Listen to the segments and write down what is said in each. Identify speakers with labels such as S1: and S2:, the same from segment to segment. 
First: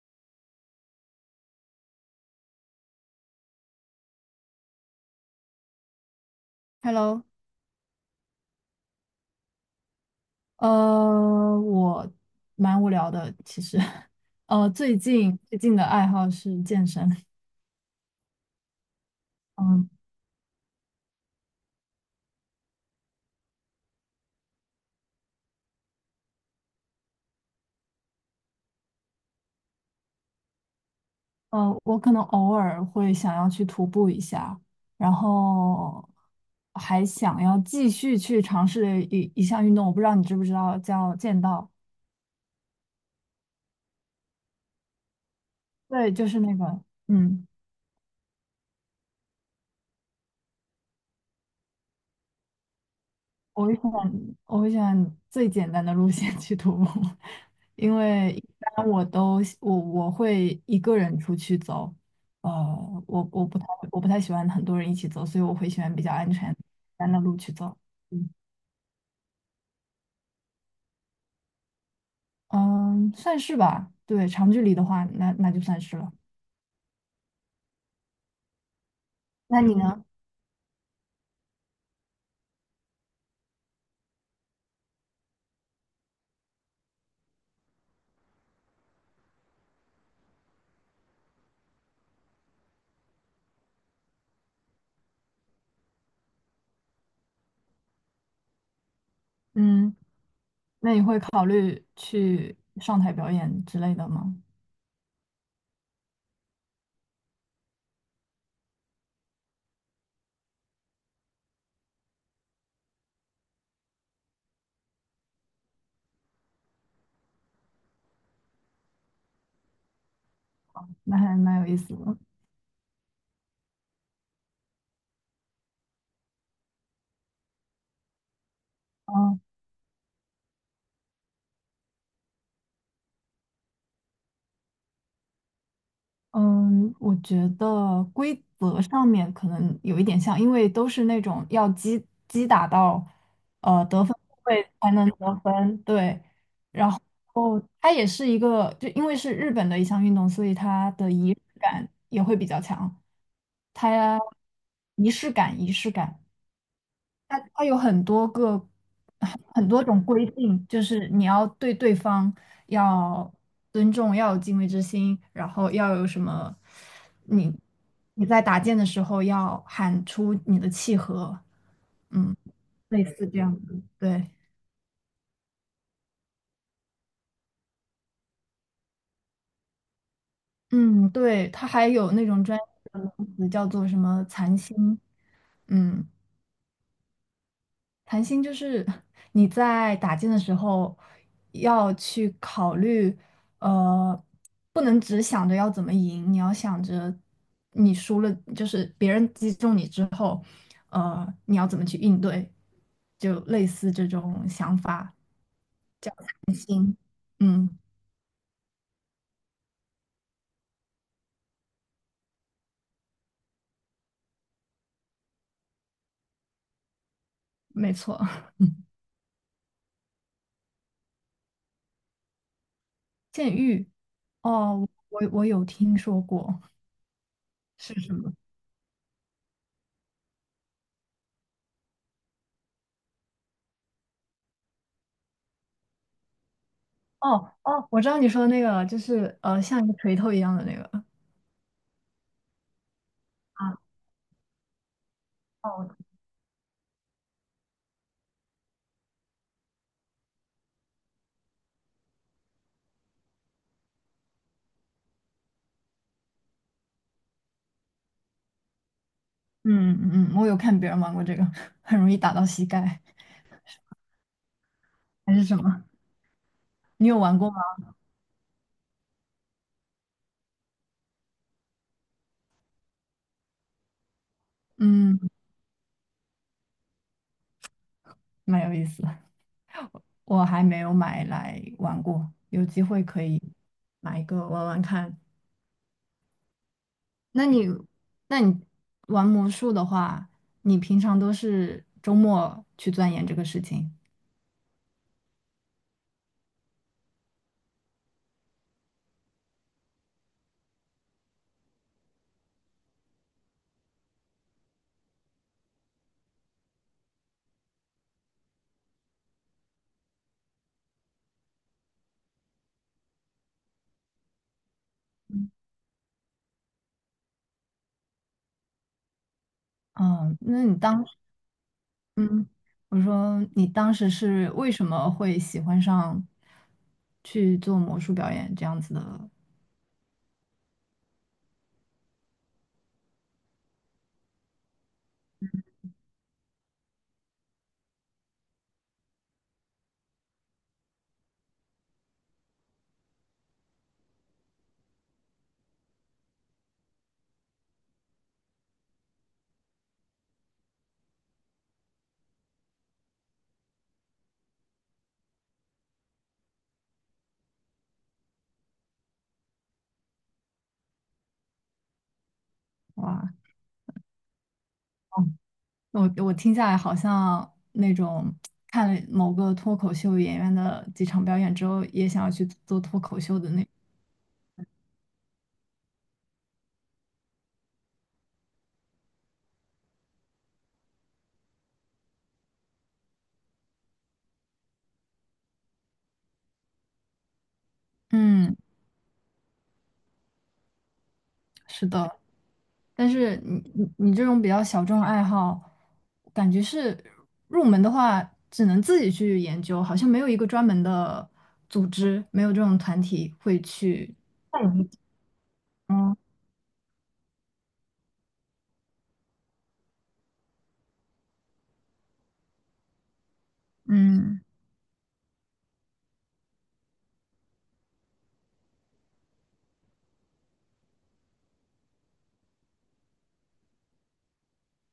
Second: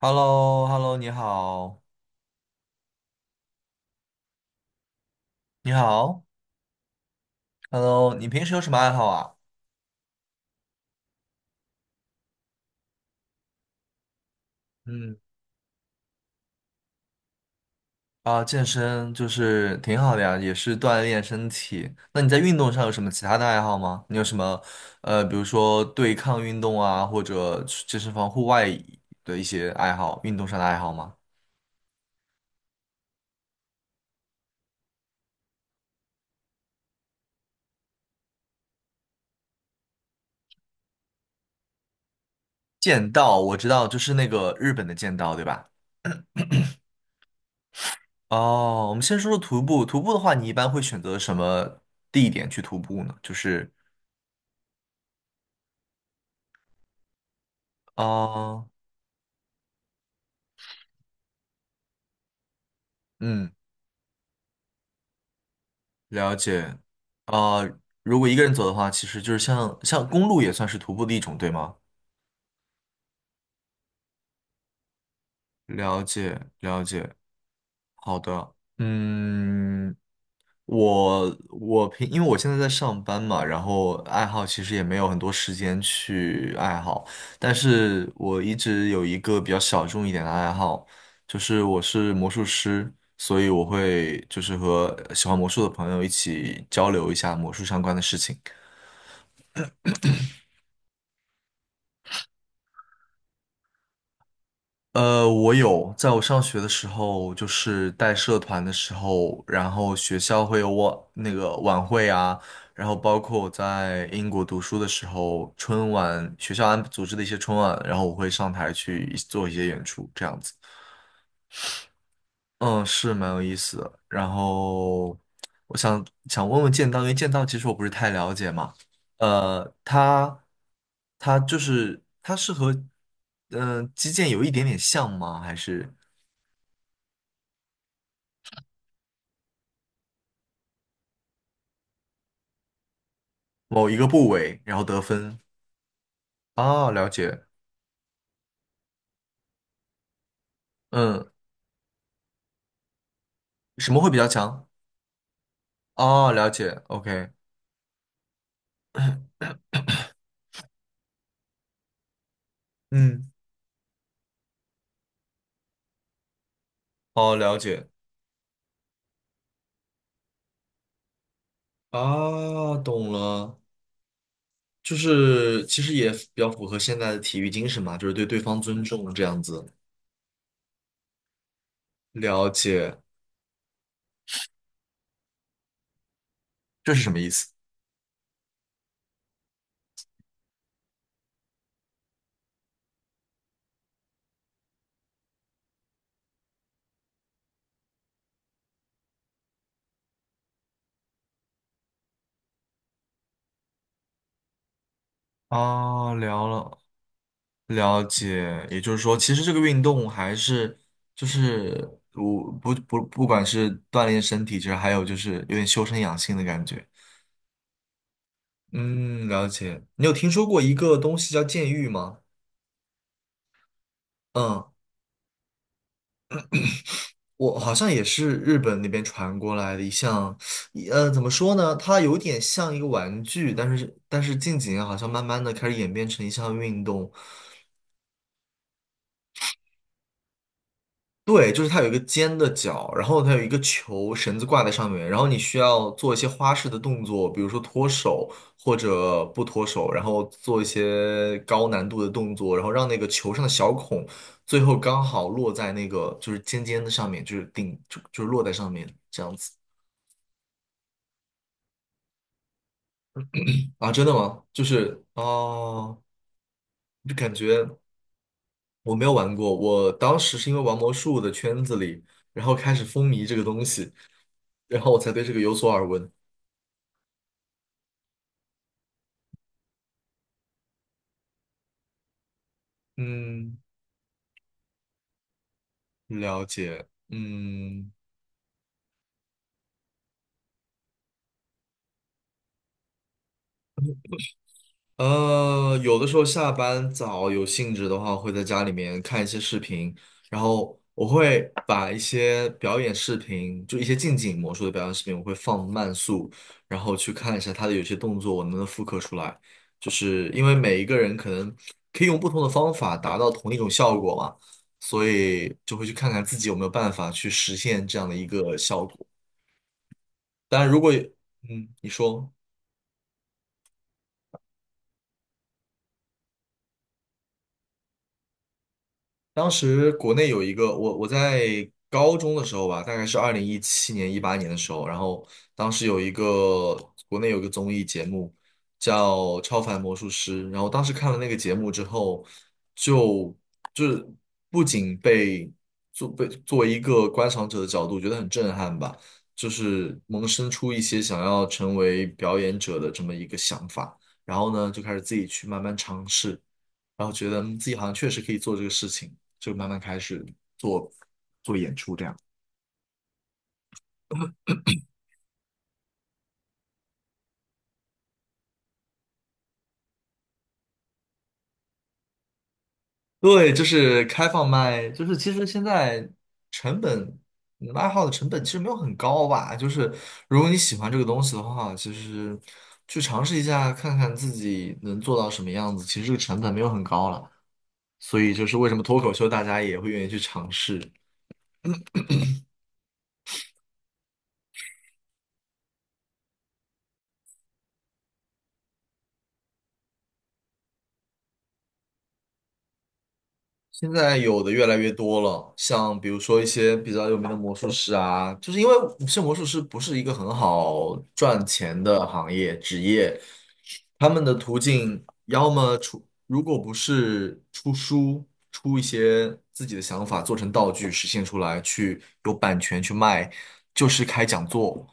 S1: h e l l o h e l l o 你好，你好
S2: Hello，
S1: ，Hello，你平时有什么爱好啊？
S2: 我蛮无聊的，其实。最
S1: 嗯，
S2: 近最近的爱好是健身。
S1: 啊，健身就是
S2: 嗯。
S1: 挺好的呀，也是锻炼身体。那你在运动上有什么其他的爱好吗？你有什么比如说对抗运动啊，或者去健身房户外的一些爱好，运动上的爱好吗？
S2: 我可能偶尔会想要去徒步一下，然后还想要继续去尝试一项运动，我不知道你知不知道叫剑道。
S1: 剑道我知道，就是那个日本的剑道，对吧？
S2: 对，就是那个。嗯。
S1: 哦，我们先说说徒步。徒步的话，你一般会选择什么地点去徒步呢？就
S2: 我
S1: 是，
S2: 会选我会选最简单的路线去徒步。因为一
S1: 啊，
S2: 般我都我我会一个人出去走。呃，我我
S1: 嗯。
S2: 不太我不太喜欢很多人一起走，所以我会喜欢比较安
S1: 了
S2: 全、
S1: 解。
S2: 单的路去
S1: 啊、
S2: 走。
S1: 如果
S2: 嗯，
S1: 一个人走的话，其实就是像公路也算是徒步的一种，对吗？
S2: 嗯，算是吧。对，长距离的话，那就算是
S1: 了
S2: 了。
S1: 解，了解。好的，
S2: 那你
S1: 嗯，
S2: 呢？
S1: 我平，因为我现在在上班嘛，然后爱好其实也没有很多时间去爱好，但是我一直有一个比较小众一点的爱好，就是我是魔术师，所以我会就是和喜欢魔术的朋友一起交流一下魔术相关的事情。
S2: 嗯，那你会考虑去上台表演之类的吗？
S1: 我有，在我上学的时候，就是带社团的时候，然后学校会有我那个晚会啊，然后包括我在英国读书的时候，春晚学校安组织的一些春晚，然后我会上台去做一些演出，这样子，
S2: 那还蛮有意思的。
S1: 嗯，是蛮有意思的。然后我想想问问剑道，因为剑道其实我不是太了解嘛，
S2: 嗯
S1: 呃，它它就是它是和击剑有一点点像吗？还是？
S2: 嗯，我觉得规则上面可能有一点像，因为都是那种要击打到
S1: 某一
S2: 得
S1: 个
S2: 分
S1: 部
S2: 部
S1: 位，
S2: 位
S1: 然后
S2: 才
S1: 得
S2: 能得
S1: 分。
S2: 分。对。
S1: 啊，了解。
S2: 哦，它也是一个，就因为是日本的一项运动，所以它的
S1: 嗯，
S2: 仪式感也会比较强。
S1: 什么会比
S2: 它
S1: 较强？
S2: 仪式感，仪式感。
S1: 啊，了解。OK。
S2: 它它有很多个很多种规定，就是你要对对方
S1: 嗯，
S2: 要尊重，要有敬畏之心，然后要有什么，
S1: 哦，
S2: 你
S1: 了解。
S2: 你在打剑的时候要喊出你的契合。嗯，
S1: 啊，
S2: 类
S1: 懂
S2: 似这样
S1: 了。
S2: 子。对。
S1: 就是其实也比较符合现在的体育精神嘛，就是对对方尊重这样子。
S2: 嗯，对，它还有那种
S1: 了
S2: 专业
S1: 解，
S2: 的名词叫做什么残心。嗯，
S1: 这是什么意思？
S2: 谈心就是 你在打剑的时候要去考虑，呃，不能只想着要怎么赢，你要想着你输了，就是别人击中你之后，你要怎么去应对，就类似这种想法。叫
S1: 啊，聊了，
S2: 嗯，
S1: 了解，也就是说，其实这个运动还是就是我不管是锻炼身体，其实还有就是有点修身养性的感觉。
S2: 没错。
S1: 嗯，了解。你有听说过一个东西叫剑玉吗？
S2: 剑玉。
S1: 嗯，
S2: 哦，我我有听说过。
S1: 我好像
S2: 是
S1: 也
S2: 什么？
S1: 是日本那边传过来的一项，怎么说呢？它有点像一个玩具，但是近几年好像慢慢的开始演变成一项运动。
S2: 哦哦，我知道你说的那个，就是像一个锤头一样的那个。
S1: 对，就是它有一个尖的角，然后它有一个
S2: 啊。
S1: 球绳子挂在上面，然后你需要
S2: 哦。
S1: 做一些花式的动作，比如说脱手或者不脱手，然后做一些高难度的动作，然后让那个球上的小孔最后刚好落在那个就是尖尖的上面，就是就是落在上面这样子
S2: 嗯嗯，嗯我有看别人玩过这个。很容易打到膝盖
S1: 啊？真的吗？就是
S2: 还是什么？
S1: 哦，
S2: 你
S1: 就
S2: 有
S1: 感
S2: 玩过吗？
S1: 觉我没有玩过，我当时是因为玩魔术的圈子里，然后开始风靡这个东西，然后我才
S2: 嗯，
S1: 对这个有所耳闻。
S2: 蛮有意思的，我还没有买来玩过，有机会可以
S1: 嗯，
S2: 买一个玩玩看。
S1: 了解。
S2: 那你，
S1: 嗯，
S2: 那你玩魔术的话，你平常都是周末去钻研这个事情？
S1: 有的时候下班早有兴致的话，会在家里面看一些视频，然后我会把一些表演视频，就一些近景魔术的表演视频，我会放慢速，然后去看一下他的有些动作我能不能复刻出来。就是因为每一个人可能可以用不同的方法达到同一种效果嘛，所
S2: 嗯。
S1: 以就会去看看自己有没有办法去实现这样的一个效果。
S2: 哦
S1: 当
S2: 那
S1: 然，
S2: 你
S1: 如果
S2: 当，
S1: 你说。
S2: 嗯，我说你当时是为什么会喜欢上去做魔术表演这样子的？
S1: 当时国内有一个我在高中的时候吧，大概是2017年18年的时候，然后当时有一个国内有个综艺节目叫《超凡魔术师》，然后当时看了那个节目之后，就就是不仅被作为一个观赏者的角度觉得很震撼吧，就是萌生出一些想要成为表演者的这么一个想法，然后呢就开始自己去慢慢尝试，然后觉得自己好像确实可以做这个事情。就慢慢开始做做演出这样。
S2: 哇，我我听下来好像那种看了某个脱口秀演员的几场表演之后，也想要去做脱口秀的
S1: 对，就
S2: 那。
S1: 是开放麦，就是其实现在成本爱好的成本其实没有很高吧，就是如果你喜欢这个东西的话，其实去尝试一下看看自己能做到什么样子，其实这个成本没有很高了，所以就
S2: 嗯，
S1: 是为什么脱口秀大家也会愿意去尝试。
S2: 是的。但是你这种比较小众爱好，感觉是入门的话，只能自己去研究，好像没有一个专门的组织，没有这种团体会
S1: 现
S2: 去。
S1: 在有的越来越多了，像比
S2: 嗯
S1: 如说一些比较有名的魔术师啊，就是因为是魔术师不是一个很好赚钱的行业职业，他们的
S2: 嗯，
S1: 途径要么出，如果不是出书，出一些自己的想法做成道具实现出来，去有版权去卖，就是开讲座。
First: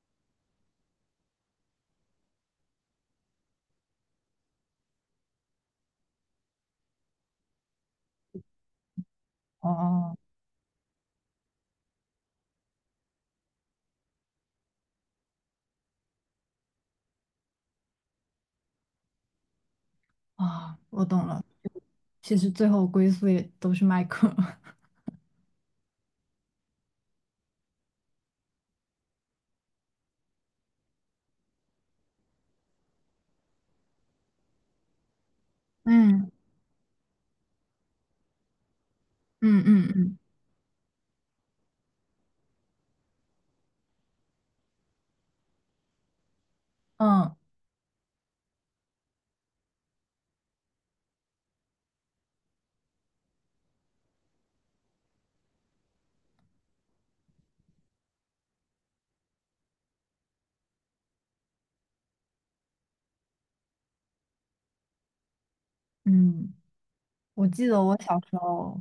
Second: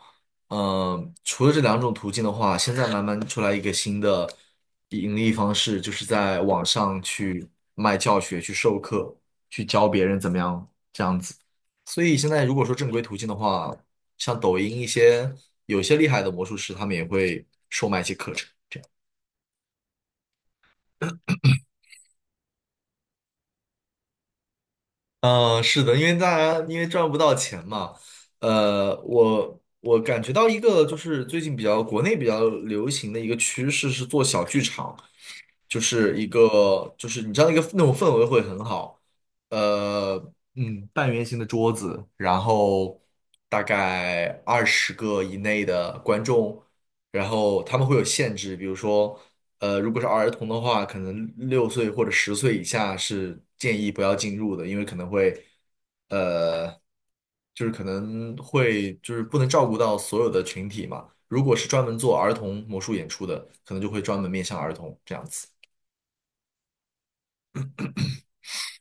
S1: 嗯，除了这两种途径的话，现在慢慢出来一个新的盈利方式，就是在网上去卖教学、去授课、去教别
S2: 哦
S1: 人怎么样。所以现在如果说正规途径的话，像抖音一些有些厉害的魔术师，他们也会售卖一些课程。
S2: 啊，我懂了。其实最后归宿也都是麦克。
S1: 嗯，是的，因为大家因为赚不到钱嘛，我感觉到一个就是最近比较国内比较流行的一个趋势是做小剧场。就是一
S2: 嗯
S1: 个就是你知道那种氛围会很好，
S2: 嗯嗯
S1: 呃，
S2: 嗯
S1: 半圆形的桌子，然后大概20个以内的观众，然
S2: 嗯
S1: 后他们会有限制，比如说，如果是儿童的话，可能6岁或者10岁以下是建议不要进入的，因为可能会，呃，就是可能会就是不能照顾到所有的群体嘛。如果是专门做儿童魔术演出的，可能就会专门面向儿童这样子。
S2: 嗯。我记得我小时候，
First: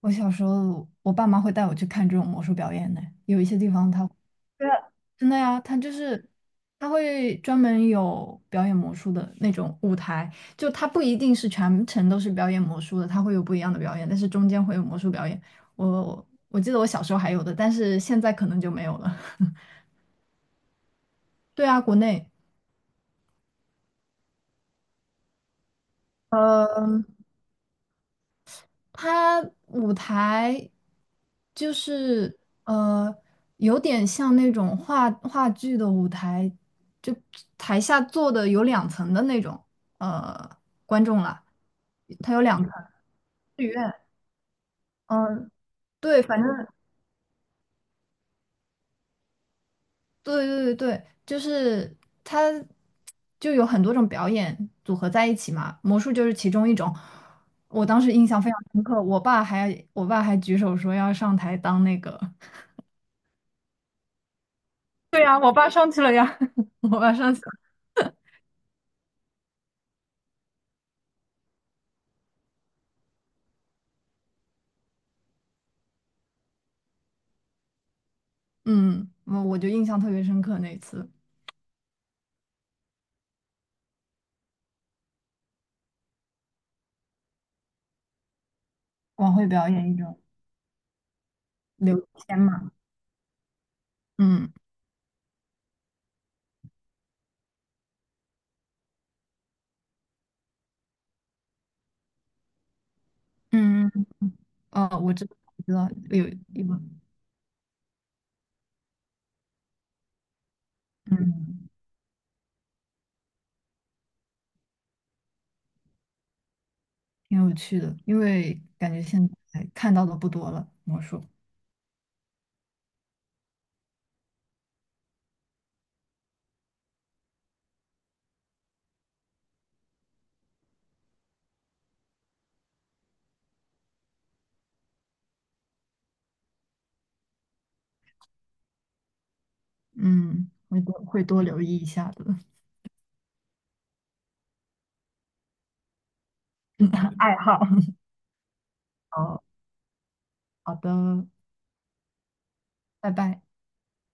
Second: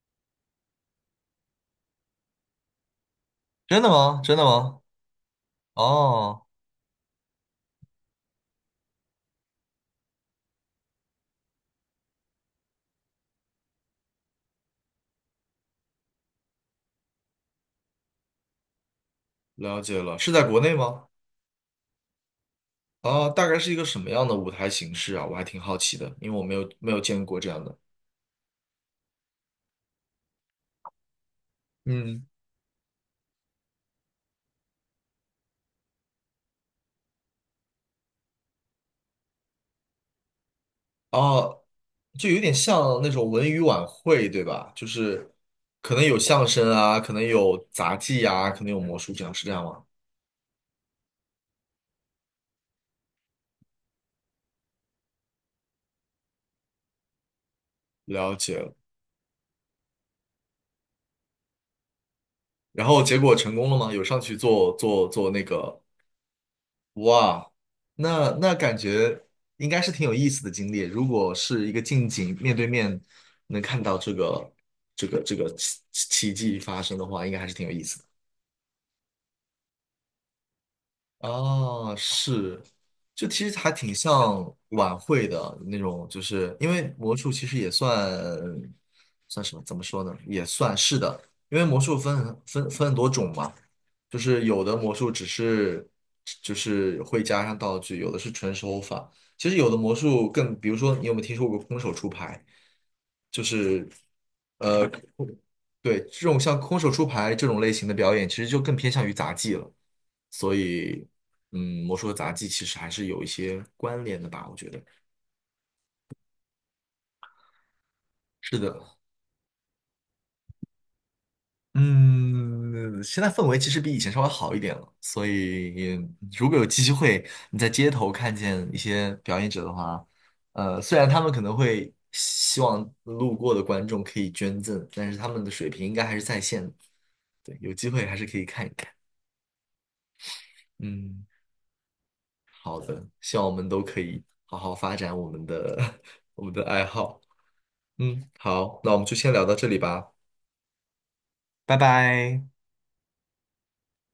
S2: 我小时候，我爸妈会带我去看这种魔术表演呢。有一些地
S1: 真的
S2: 方他
S1: 吗？真的
S2: 对啊，
S1: 吗？
S2: 真的呀，他就是
S1: 哦，
S2: 他会专门有表演魔术的那种舞台，就他不一定是全程都是表演魔术的，他会有不一样的表演，但是中间会有魔术表演。我记得我小时候还有的，但是现在可能就没有了。
S1: 了解了，是在国内吗？
S2: 对啊，国内。
S1: 啊，大概是一个什么样的舞台形式啊？我还挺好奇的，因为我没有
S2: 呃
S1: 见过这样的。
S2: 它舞台就
S1: 嗯，
S2: 是呃，有点像那种话剧的舞台，就台下坐的有两层的那种呃观众啦。
S1: 哦，就
S2: 它
S1: 有
S2: 有
S1: 点
S2: 两层
S1: 像那种文娱
S2: 剧
S1: 晚
S2: 院。
S1: 会，对吧？就是
S2: 嗯、
S1: 可能有
S2: 对，反
S1: 相
S2: 正
S1: 声啊，可能有杂技啊，可能有魔术这样，是这样吗？
S2: 对对对对，就是它就有很多种表演组合在一起嘛，魔术就是其中一种。我当时印
S1: 了
S2: 象非
S1: 解
S2: 常
S1: 了。
S2: 深刻，我爸还举手说要上台当那个。
S1: 然后结果成功了吗？有上去做做
S2: 对
S1: 做
S2: 呀，
S1: 那
S2: 我爸
S1: 个
S2: 上去了呀，我爸上去
S1: 哇，
S2: 了。
S1: 那感觉应该是挺有意思的经历。如果是一个近景面对面能看到这个奇迹发生的话，应该还是挺有意思的。
S2: 嗯，我我就印象特别深刻那一次
S1: 啊，是，就其实还挺像晚会的那种，就是因为魔术其实也算
S2: 晚
S1: 算
S2: 会
S1: 什么？
S2: 表
S1: 怎么
S2: 演一
S1: 说呢？
S2: 种
S1: 也算是的，因为魔术
S2: 刘
S1: 分
S2: 谦
S1: 很分
S2: 嘛。
S1: 分很多种嘛，就是
S2: 嗯
S1: 有的魔术只是就是会加上道具，有的是纯手法。其实有的魔术更，比如说你有没有听说过空手出牌？就是
S2: 嗯，
S1: 呃，
S2: 哦，我知道
S1: 对，这
S2: 有
S1: 种像
S2: 一
S1: 空
S2: 个
S1: 手出牌这种类型的表演，其实就更偏向于杂技了。所以，
S2: 嗯
S1: 嗯，魔术和杂技其实还是有一些关联的吧，我觉得。
S2: 挺有趣的，因
S1: 是
S2: 为
S1: 的，
S2: 感觉现在看到的不多了，魔术。
S1: 嗯，现在氛围其实比以前稍微好一点了。所以，如果有机会你在街头看见一些表演者的话，虽然他们可能会希望路过的观众可以捐赠，但是他们的水平应该还是在线的。对，有机会还是可以看一看。
S2: 嗯，会多会
S1: 嗯。
S2: 多留意一下的。
S1: 好的，希望我们都可以好好发展我们的 我们的爱好。
S2: 爱好。
S1: 嗯，好，那我们就先
S2: 好
S1: 聊到这里吧，
S2: 好的。
S1: 拜拜。
S2: 拜拜。